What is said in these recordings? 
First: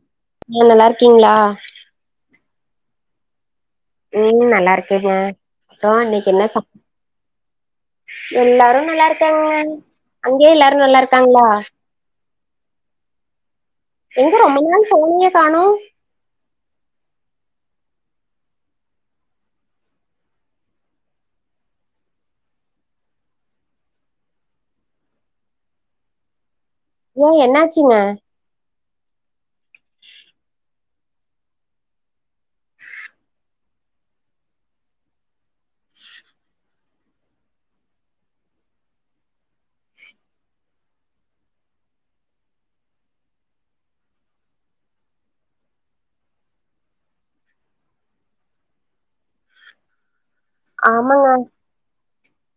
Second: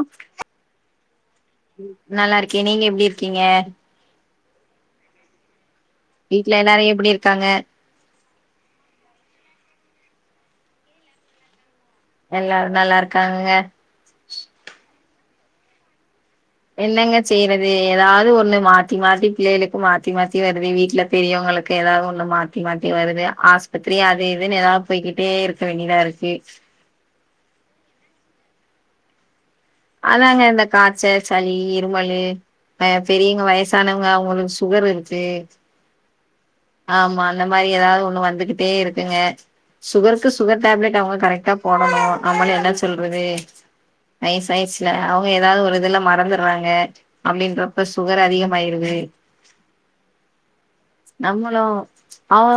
ஆ ஆ நல்லாருக்கீங்ளா நல்லாருக்கே நீங்க எப்டி இருக்கீங்க ம் நல்லாருக்கேங்க அப்றோ இன்னைக்கி என்ன வீட்ல ச எல்லாரு எப்டி இருக்காங்க எல்லாரு நல்லாருக்காங்கங்க அங்க எல்லாரு நல்லாருக்காங்ளா எல்லாரு நல்லாருக்காங்கங்க எங்க ரொம்ப நாள் ஃபோனயே காணு என்னங்க செய்யறது எதாது ஒன்னு மாத்தி மாத்தி பிள்ளேகளுக்கு மாத்தி மாத்தி வருது வீட்ல பெரியவங்களுக்கு எதாவாது ஒன்னு மாத்தி மாத்தி வருது ஆஸ்பத்திரி அது இதுன்னு எதாது போய்கிட்டேருக் க வேண்டிதாருக்கு ஏ என்னாச்சுங்க அதாங்க இந்த காச்ச சளி இருமலு அ பெரிங்க வயசானவங்க அவுங்களுக்கு சுகர் இருக்கு ஆமா அந்த மாரி எதாது ஒன்னு வந்துகிட்டே இருக்குங்க சுகருக்கு சுகர் டேப்லட் அவுங்க கரெக்ட்டா போடணு நம்மலு என்ன சொல்றது வயசாயிச்சுல அவுங்க எதாவுது ஒரு இதுல மறந்தர்றாங்க அப்டின்றப்ப சுகர் அதிகமாயிருது ஆமாங்க நம்மளு அவு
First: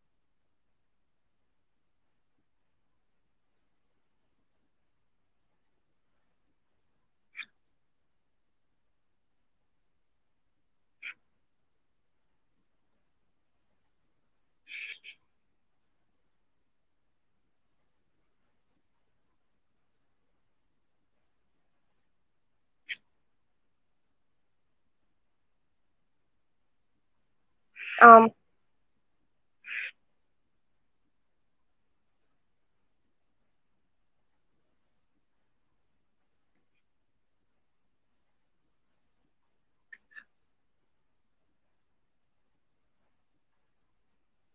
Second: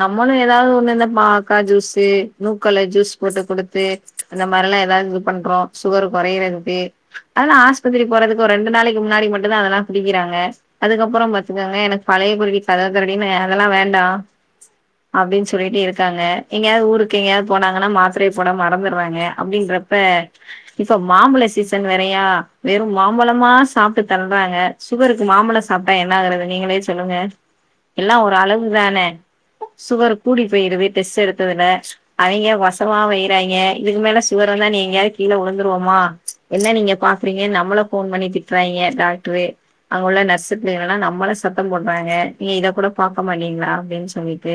நம்மளு எதாது ஒன்னு இந்த பாவக்கா ஜூஸ்ஸு நூக்கல ஜூஸ் போட்டு குடுத்து இந்த மாரிலா எதாது இது பண்றோ சுகரு கொறயறதுக்கு அதுலா ஆஸ்பத்திரி போறதுக்கு ஒரு ரெண்டு நாளைக்கி முன்னாடி மட்டுந்தா அதெல்லா குடிக்கிறாங்க அதுக்கப்பறோ பாத்துக்கங்க எனக்கு பழைய குருடி கதவ தெறடின்னு அதெல்லா வேண்டா அப்டின் சொல்லிட்டு இருக்காங்க எங்கேயாது ஊருக்கு எங்கேயாது போனாங்கன்னா மாத்திரைய போட மறந்தட்றாங்க அப்டின்றப்ப இப்போ மாம்பழோ சீசன் வேறயா வெறு மாம்பழமா சாப்ட்டு தள்றாங்க சுகருக்கு மாம்பழோ சாப்ட்டா என்னாகறது நீங்களே சொல்லுங்க எல்லா ஆம் ஒரு அளவுதான சுகர் கூடி போயிருது டெஸ்ட் எடுத்ததுல அவிங்க வசமா வய்யறாங்க இதுக்கு மேல சுகர் வந்தா நீ எங்கயாது கீழ உழுந்துருவமா என்ன நீங்க பாக்றீங்கன் நம்மள ஃபோன் பண்ணி திட்றாய்ங்க டாக்டரு அங்க உள்ள நர்ஸு புள்ளைகளெல்லா நம்மள சத்தம் போட்றாங்க நீ இத கூட பாக்க மாட்டீங்ளா அப்டின் சொல்லிட்டு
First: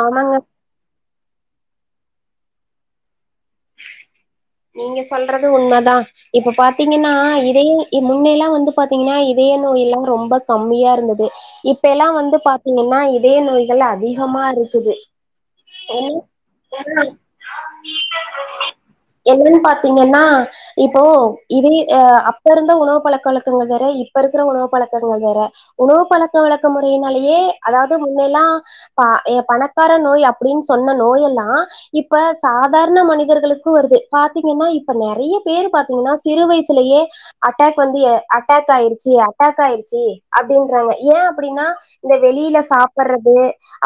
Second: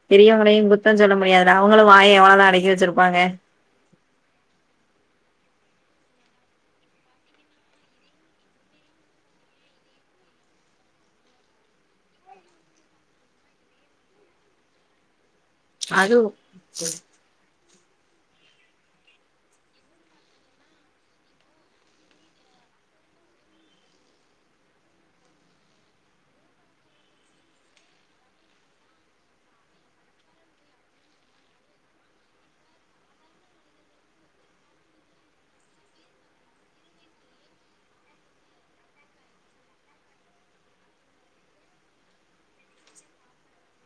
ஆமாங்க பெரியவங்களையு குத் தோ சொல்ல முடியாதுல்ல அவுங்களு வாய எவ்ளோதா அடக்கி வெச்சிருப்பாங்க நீங்க சொல்றது உண்மதா இப்ப பாத்தீங்கன்னா இதய முன்னயெல்லா வந்து பாத்தீங்கன்னா இதய நோய் எல்லா ரொம்ப கம்மியா இருந்தது இப்பயெல்லா வந்து பாத்தீங்கன்னா இதய நோய்கள் அதிகமா இருக்குது என்ன என்னன் பாத்தீங்கன்னா இப்போ இதே அ அப்ப இருந்த உணவு பழக்க வழக்கங்கள் வேற இப்ப இருக்கற உணவு பழக்கங்கள் வேற உணவு பழக்க வழக்க முறையினாலயே அதாவது முன்னல்லா பா பணக்கார நோய் அப்டின் சொன்ன நோயெல்லா இப்ப சாதாரண மனிதர்களுக் கு வருது பாத்தீங்கன்னா இப்ப நெறைய பேரு பாத்தீங்கன்னா சிறு வய்சுலயே அட்டாக் வந்து எ அட்டாக் ஆயிருச்சு அட்டாக் ஆயிருச்சு அப்டின்றாங்க ஏ அப்டின்னா இந்த வெளியில சாப்பறது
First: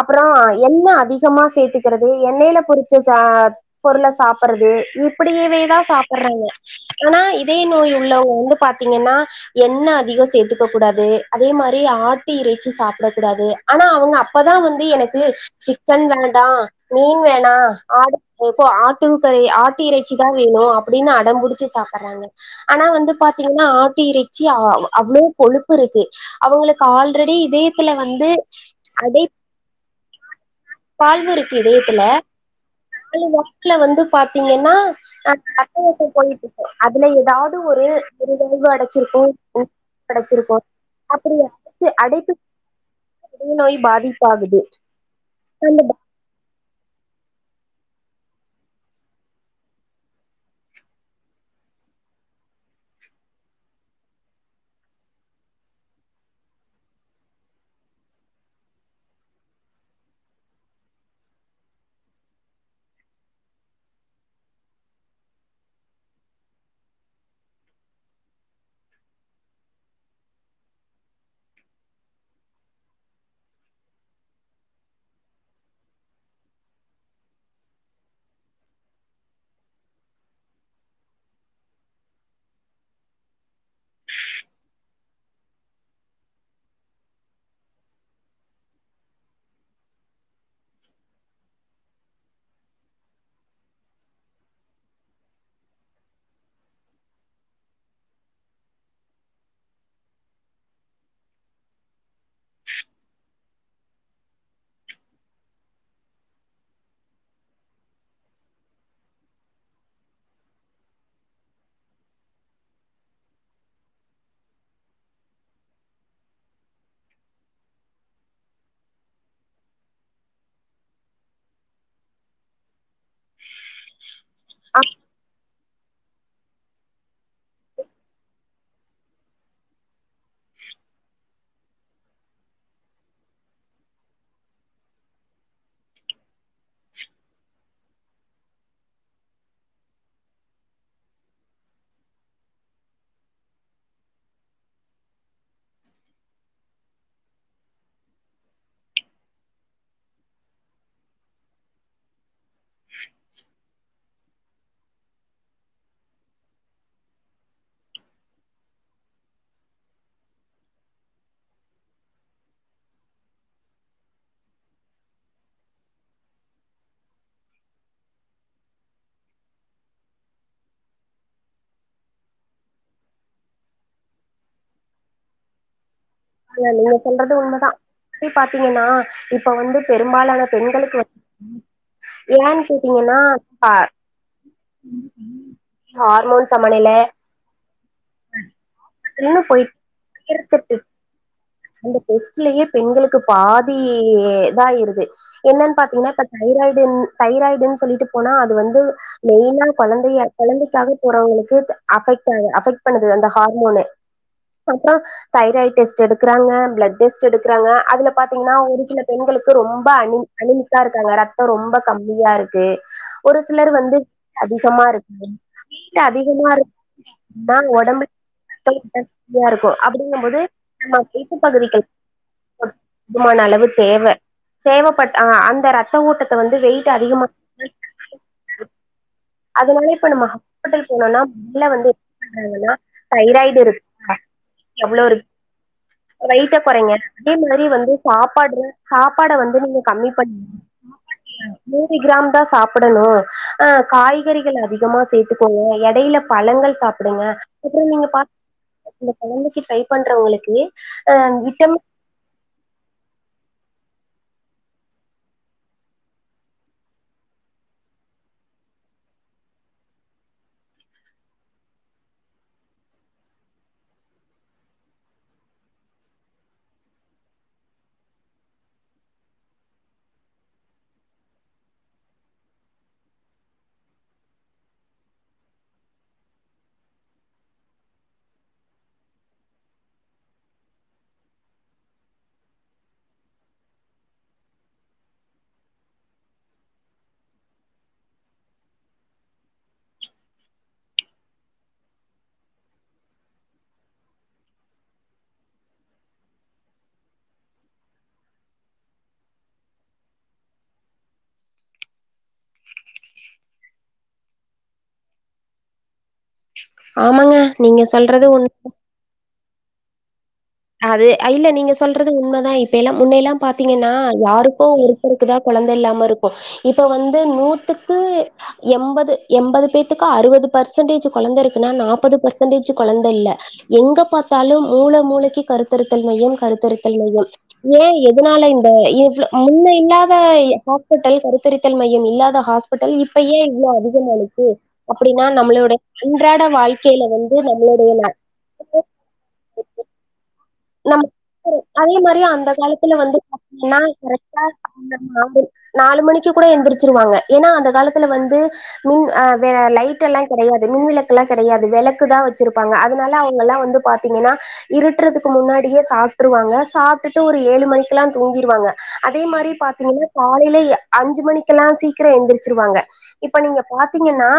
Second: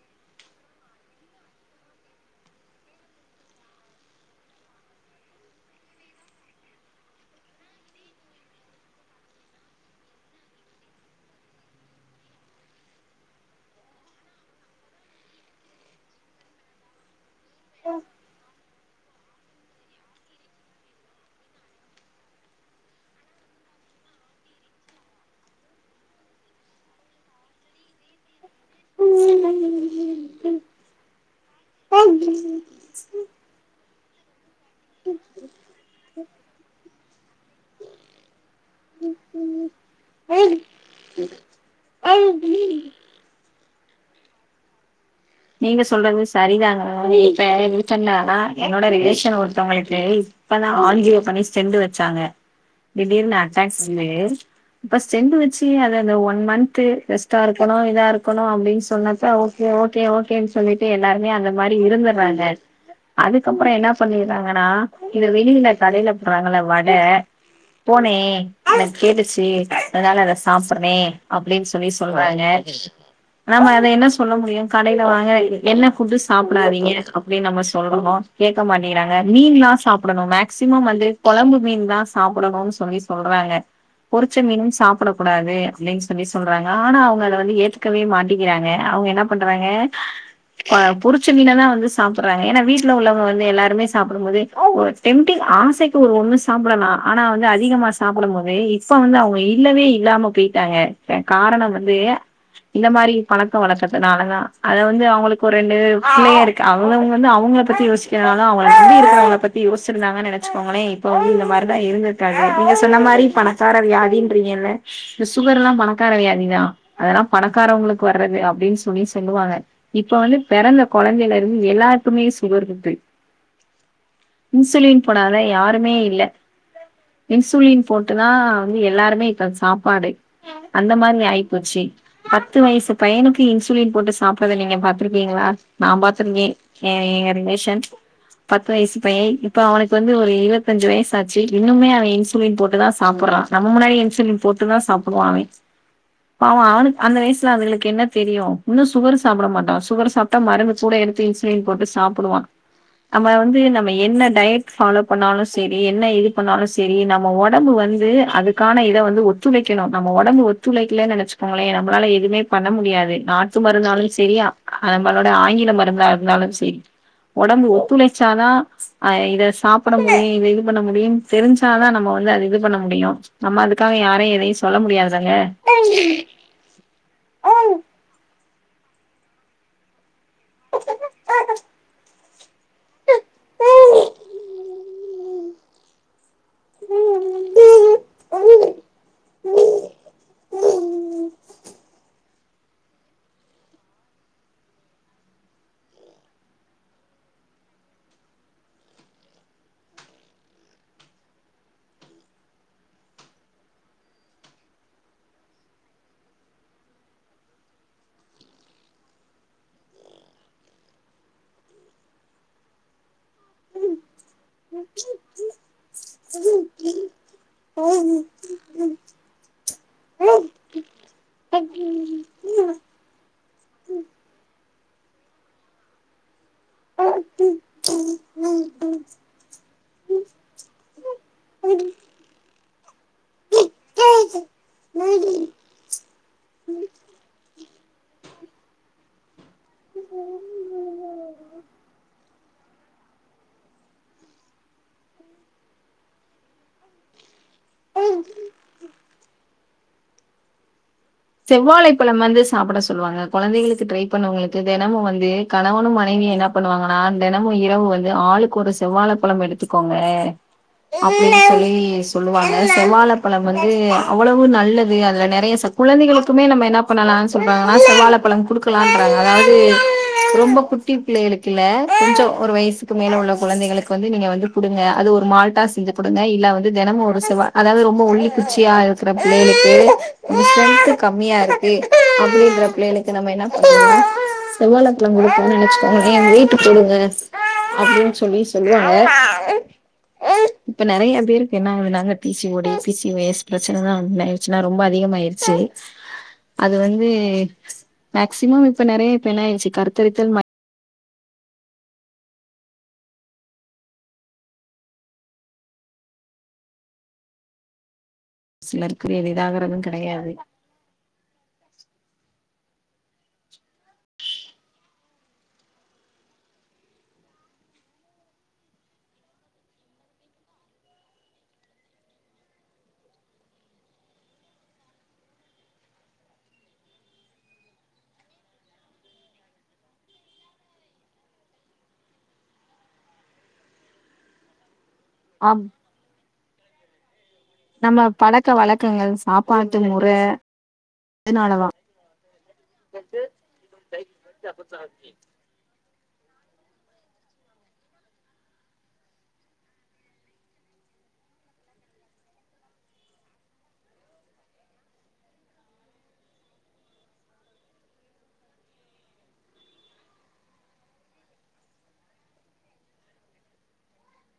அப்பறோ எண்ண அதிகமா சேத்துக்கறது எண்ணைல பொரிச்ச ச பொருள சாப் பறது இப்படியவேதான் சாப்பறாங்க ஆனா இதய நோய் உள்ளவங்க வந்து பாத்தீங்கன்னா எண்ணெ அதிகம் சேத்துக்க கூடாது அதே மாரி ஆட்டு இறைச்சி சாப்ட கூடாது ஆனா அவங்க அப்பதான் வந்து எனக்கு சிக்கன் வேண்டா மீன் வேண்டா ஆடு இப்போ ஆட்டுக்கரி ஆட்டு இறைச்சி தான் வேணும் அப்டின் அடம்புடிச்சு சாப்பறாங்க ஆனா வந்து பாத்தீங்கன்னா ஆட்டு இறைச்சி அ அவ்ளோ கொழுப்பு இருக்கு அவங்களுக்கு ஆல்ரெடி இதயத்துல வந்து அடைப் வால்வு இருக்கு இதயத்துல [inaudible] வந்து பாத்தீங்கன்னா ஆ [inaudible] போயிட்டு இருக்கன் அதுல எதாவது ஒரு ஒரு [inaudible] அடச்சிருக்கும் அடச்சிருக்கோ அப்படியா அடைப்பு அது [inaudible] நோய் பாதிப்பாகுது நீங்க அந்த சொல்றது சரிதாங்க இப்ப [unintelligible] என்னோட ரிலேஷன் ஒருத்தவங்களுக்கு இப்பதான் ஆஞ்சியோ பண்ணி ஸ்டெண்டு வெச்சாங்க திடீர்னு அட்டாக் வந்து இப்ப ஸ்டெண்ட் வெச்சு அத அந்த ஒன் மன்த் ரெஸ்ட்டா இருக்கணும் இதா இருக்கணும் அப்டின் சொன்னப்ப ஓ கே ஓகே ஓகேன்னு சொல்லிட்டு எல்லாருமே அந்த மாரி இருந்துறாங்க அதுக்கப்பறம் என்ன பண்ணிறாங்கன்னா இது வெளில கடையில போடுறாங்கள வட போனே எனக்கு கேட்டுச்சு அதனால அத சாப்பற்றேன் அப்டின் சொல்லி சொல்றாங்க நாம அத என்ன சொல்ல முடியும் கடை ல வாங்கன எண்ண ஃபுட்டு சாப்பிடாதீங்க அப்டின் நம்ம சொல்றோம் கேட்க மாட்டேங்கறாங்க மீன்லாம் சாப் டணும் மேக்சிமம் வந்து கொழம்பு மீன் தான் சாப்பிடணும்னு சொல்லி சொல்றாங்க பொறிச்ச மீனும் சாப்பிட கூடாது அப்டின் சொல்லி சொல்றாங்க ஆனா அவங்க அத வந்து ஏத்துகவே மாட்டிக்கிறாங்க அவங்க என்ன பண்றாங்க ஆ பொரிச்ச மீனதான் வந்து சாப்பறாங்க ஏன்னா வீட்டு்ல உள்ளவங்க வந்து எல்லாருமே சாப்பிடும் போது டெம்டிங் ஆசைக்கு ஒரு ஒண்ணு சாப்டலாம் ஆனா வந்து அதிகமா சாப்பிடும் போது இப்ப வந்து அவங்க இல்லவே இல்லாம போயிட்டாங்க காரணம் வந்து இந்த மாதிரி பழக்கம் வழக்கத்துனால தான் அத வந்து அவங்களுக்கு ஒரு ரெண்டு பிள்ளைய இருக்கு அவங்கவுங்க வந்து அவங்கள பத்தி யோசிக்கிறனாலும் அவங்க நம்பி இருக்கிறவங்கள பத் தி யோச்சிருந்தாங்கன்னு நெனச்சுக்கோங்களே இப்ப வந்து இந்த மாரிதான் இருந்திருக்காங்க நீங்க சொன்ன மாரி பணக்கார வியாதின்றீங்க இல்ல இந்த சுகர் எல்லாம் பணக்கார வியாதிதான் அதெல்லாம் பணக்காரவங்களுக்கு வர்றது அப்டின் சொல்லி சொல்லுவாங்க இப்ப வந்து பிறந்த கொழந்தைல இருந்து எல்லாருக்குமே சுகர் இருக்கு இன்சுலின் போடாத யாருமே இல்ல இன்சுலின் போட்டுதா வந்து எல்லாருமே இப்ப சாப்பாடே அந்த மாரி ஆயிப்போச்சு பத்து வயசு பையனுக்கு இன்சுலின் போட்டு ஸ் சாப்பிறத நீங்க பாத்ருக்கீங்களா நா பாத்திருக்கே ஏ எங்க ரிலேஷன் பத்து வயசு பைய இப்ப அவனுக்கு வந்து ஒரு இருவத்தஞ்சு வயசு ஆச்சு இன்னுமே அவ இன்சுலின் போட்டுதா சாப்பிறா நம் முன்னாடி இன்சுலின் போட்டுதா சாப்பிடுவா அவே பாவோ அவனுக் அந்த வயசுல அதுகளுக் என்ன தெரியு இன்னு ஸ் சுகரு சாப்ட மாட்டா சுகரு சாப்ட்டா மருந்து கூட எடுத்து இன்சுலின் போட்டு சாப்டுவா நம்ம வந்து நம்ம என்ன டயட் ஃபாலோ பண்ணாலு செரி என்ன இது பண்ணாலு செரி நம் ம ஒடம்பு வந்து அதுக்கான இத வந்து ஒத்துழைக்கணு நம்ம உடம்பு ஒத்துழைக்கல நெனச் சுக்கோங்களே நம்மளால எதுமே பண்ண முடியாது நாட் டு மருந்தாலு சரியா நம்மளோட ஆங்கில மருந்தா இருந்தாலும் சரி ஒடம்பு ஒத்துழைச்சாதா அ இத சாப்பிட முடியு இத இது பண்ண முடியு தெரிஞ்சாதா நம்ம வந்து அது இது பண்ண முடியு நம்ம அதுக்காக யாரையு எதையு சொல்ல முடியாதாங்க இல்ல நீங்க சொல்றது உண்மதா எப்டி பாத்தீங்கன்னா இப்ப வந்து பெரும்பாலான பெண்களுக்கு ஏன்னு கேட்டீங்கன்னா கார் ஹார்மோன் சமநில இன்னு பொய்ட் இருத்துட்டு அந்த டெஸ்ட்லயே பெண்களுக்கு பாதி தாய்ருது என்னன் பாத்தீங்கன்னா இப்ப தைராய்டுன் தைராய்டுன் சொல்லிட்டு போனா அது வந்து மெய்னா கொழந்தய கொழந்தைக்காக போறவங்ளுக்கு அஃபெக்டா அஃபெக்ட் பண்ணுது அந்த ஹார்மோனு அப்றோ தைராய்ட் டெஸ்ட் எடு க்றாங்க பிளட் டெஸ்ட் எடுக்றாங்க அதுல பாத்தீங்கன்னா ஒரு சில பெண்களுக்கு ரொம்ப அனி அனிமிக்கா இருக்காங்க ரத்தோ ரொம்ப கம்மியா இருக்கு ஒரு சிலர் வந்து அதிகமாருக்கு வீட்ல அதிகமா இருக் னா ஒடம்பு [inaudible] இருக்கு அப்டிங்கும் போது நம்ம வீட்டு பகுதிகள் போ துமான அளவு தேவ தேவப்பட்டா அந்த ரத் ரத்த ஓட்டத்த வந்து வெயிட் அதிகமா அதனால இப்ப நம்ம ஹாஸ்பிட்டல் போனோனா மொதல்ல வந்து என்னனா தைராய்டு இருக்கா நாடி வெயிட்ட கொறைங்க அதே மாரி வந்து சாப்பாட்ற சாப்பாட வந்து நீங்க கம்மி பண்ணி நூறு கிராம் தா சாப் பிடணு அ காய்கறிகள் அதிகமா சேத்துக்கோங்க எடையில பழங்கள் சாப்டுங்க அப்றோ நீங்க பாத் இந்த கொழந்தைக்கு ட்ரை பண்றவங்ளுக்கு செவ்வாழை பழம் வந்து சாப்பிட சொல்வாங்க கொழந்தைகளுக்கு ட்ரை பண்ணவங்ளுக்கு தெனமு வந்து கணவனு மனைவியு என்ன பண்ணுவாங்கன்னா தெனமு இரவு வந்து ஆளுக்கொரு செவ்வாழ பழம் எடுத்துக்கோங்க அப்டினு சொல்லி சொல்லுவாங்க செவ்வாழ பழம் வந்து அவ்ளவு நல்லது அதுல நெறைய சத் கொழந்தைகளுக்குமே நம்ம என்ன பண்ணலானு சொல்றாங்கனா செவ்வாழ பழம் குடுக்கலான்றாங்க அதாவது ரொம்ப கு குட்டிபிள்ளைகளுக்கில்ல கொஞ்சோ ஒரு வயசுக்கு மேல உள்ள குழந்தைங்களுக்கு வந்து நீங்க வந்து குடுங்க அது ஒரு மால்ட்டா செஞ்சு குடுங்க இல்ல வந்து தெனமு ஒரு செவ்வா அதாவது ரொம்ப ஒல்லி குச்சியா இருக்ற பிள்ளைகளுக்கு ஸ்டென்த் கம்மியாருக்கு அப்டின்ற பிள்ளைங்ளுக்கு நம்ம என்ன பண்றது செவ்வாழப்பழோ கொடுக்கோன்னு நெனச்சுக்கோங்களே வெய்ட் போடுங்க அப்டின்னு சொல்லி சொல்லுவாங்க இப்ப நெறைய பேருக்கு என்ன ஆகுதுனாங்க டிசி ஓடி பிசி ஒஸ் ப்ரச்சனதான்ச்சுன்னா ரொம்ப அதிகமாயிரு சேரி அது வந்து மேக்சிமம் இப்ப நெறைய இப்ப என்ன ஆய்ருச்சு கருத்தரித்தல் மை ஆமாங்க நீங்க சொல்றது உண் [unintelligible] எளிதாகறது கெடையாது அது இல்ல நீங்க சொல்றது உண்மைதா இப்பல்லா முன்னயெல்லா பாத்தீங்கன்னா யாருக்கோ ஒரு ஒருத்தருக்குதா கொழந்த இல்லாமருக்கு இப்ப வந்து நூத்துக்கு எம்பது எம்பது பேத்துக்கு அறுவது பெர்சன்டேஜ் கொழந்தருக்குன்னா நாப்பது பெர்சன்டேஜ் கொழந்த இல்ல எங்க பாத்தாலும் மூல மூலைக்கு கருத்தருத்தல் மையம் கருத்தருத்தல் மையம் ஏ எதுனால இந்த இவ்ளோ முன்ன இல்லாத ஹாஸ்பிட்டல் கருத்தரித்தல் மையம் இல்லாத ஹாஸ் பிடல் இப்ப ஏ இவ்ளோ அதிகமானுச்சு அப்டின்னா ஆம் நம்மளோட அன்றாட வாழ்க்கையில வந்து நம்ம பழக்க வழக்கங்கள் சாப்பாட்டு முற நம் [unintelligible] இதனாலதா அதே மாரி அந்த காலத்துல வந்து பாத்தீங்கன்னா ரெட்ட [unintelligible] நாலு மணிக்கு கூட எந்துருச்ருவாங்க ஏன்னா அந்த காலத்துல வந்து மின் அ வ லைட் எல்லா கெடையாது மின் விளக்குல்லா கெடையாது வெளக்கு தா வச்ருப்பாங்க அதனால அவங்கல்லா வந்து பாத் பாத்திங்கன்னா இருட்றதுக்கு முன்னாடியே சாப்ட்டுருவாங்க சாப்ட்டுட்டு ஒரு ஏழு மணிக்கு எல்லா தூங்கிடுவாங்க அதே மாரி பாத்தீங்கன்னா காலையில அஞ்சு மணிக்க எல்லா சீக்கிரம் எந்திரிச்சிருவாங்க இப்ப நீங்க பாத்தீங்கன்னா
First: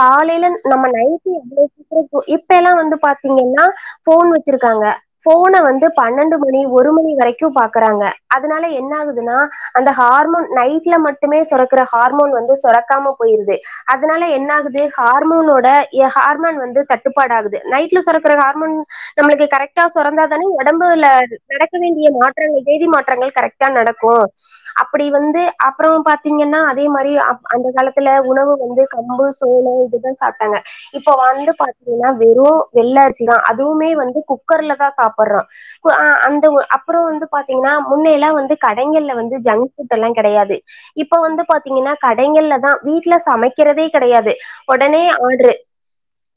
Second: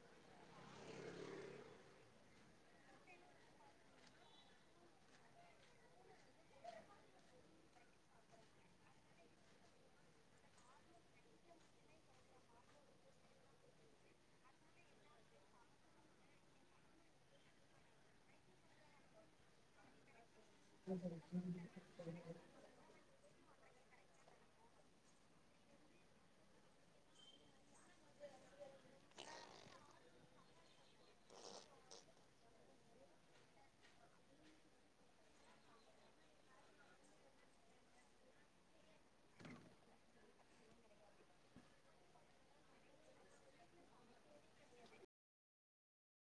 காலையில நம்ம நைட்டு எவ்ளோ சீக்கிர தூங் இப்ப எல்லா வந்து பாத்தீங்கன்னா போன் வச்சிருக்காங்க போன வந்து பன்னெண்டு மணி ஒரு மணி வரைக்கு பாக்குறாங்க அதனால என்ன ஆகுதுன்னா அந்த ஹார்மோன் நைட்ல மட்டுமே சுரக்குற ஹார்மோன் வந்து சுரக்காம போயிருது அதனால என்ன ஆகுது ஹார்மோனோட எ ஹார்மோன் வந்து தட்டுப்பாடு ஆகுது நைட்ல சுரக்குற ஹார்மோன் நம்மளுக்கு கரெக்ட்டா சுரந்தா தானே ஒடம்புல நடக்க வேண்டிய மாற்றங்கள் வேதி மாற்றங்கள் கரெக்டா நடக்கு அப்டி வந்து அப்பறம் பாத்தீங்கன்னா அதே மாரி அந்த காலத்துல உணவு வந்து கம்பு சோளம் இதுதா சாப்ட்டாங்க இப்ப வந்து பாத்தீங்கன்னா வெறும் வெள்ளரிசிதா அதுவுமே வந்து குக்கர்ல தா சாப்டுறான் பு அ அந்த ஒ அப்பறம் வந்து பாத்தீங்கன்னா முன்னையெல்லா வந்து கடைகள்ல வந்து ஜங்க் ஃபுட் எல்லா கெடையாது இப்ப வந்து பாத்தீங்கன்னா கடைகள்லதா வீட்டுல சமைக்கிறதே கெடையாது ஒடனே ஆர்டரு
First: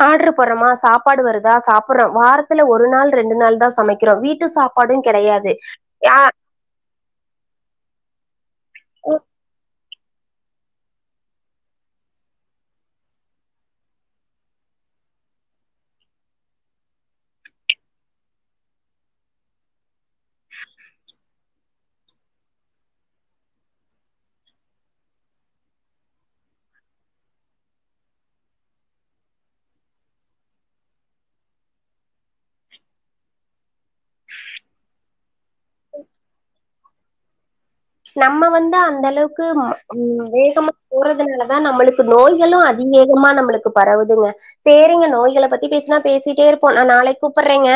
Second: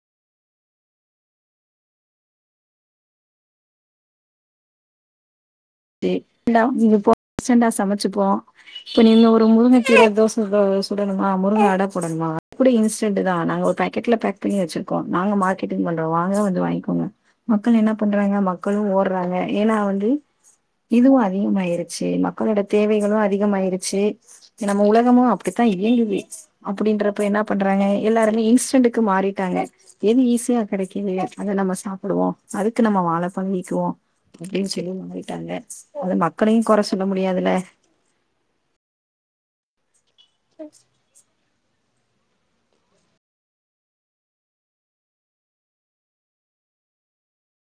ஆர்டரு போடுறோமா சாப்பாடு வருதா சாப்டுறோம் வாரத்துல ஒரு ஒரு நாள் ரெண்டு நாள் தா சமைக்கிறோ வீட்டு சாப்பாடும் கெடையாது ஆ [unintelligible] சமைச்சுப்போ இப்ப நீங்க ஒரு முருங்க கீ ச தோசை சுடணுமா முருங்க அட போடணுமா கூட இன்ஸ்டண்ட் தா நாங்க ஒரு பேக்கெட்ல பேக் [unintelligible] வச்சிருக்கோம் நாங்க மார்கெட்டிங் பண்றோ வாங்க வந்து வாங்கிகோங்க மக்கள் என்ன பண்றாங்க மக்களும் ஓடுறாங்க ஏன்னா வந்து இதுவும் அதிகமாயிருச்சு மக்களோட தேவைகளும் அதிகமயிருச்சு நம்ம உலகமும் அப்படித்தா இயங்கது அப்டின்றப்ப என்ன பண்றாங்க எல்லாரு இன்ஸ்டன்க்கு மாறிட்டாங்க எது ஈஸியா கெடைக்குது அத நம்ம சாப்பிடுவோ அதுக்கு நம்ம வாழபழகிக்குவோ அப்டின்னு சொல்லி மாறிட்டாங்க அது மக்களையு கொறை சொல்ல முடியாதுல நம்ம வந்து அந்த அளவுக்கு வேகமா போறதுனாலதா நம்மளுக்கு நோய்களு அதிவேகமா நம்மளுக்கு பரவுதுங்க சேரிங்க நோய்கள பத்தி பேசுனா பேசிட்டே இருப்போ நா நாளைக்கு கூப்ட்றேங்க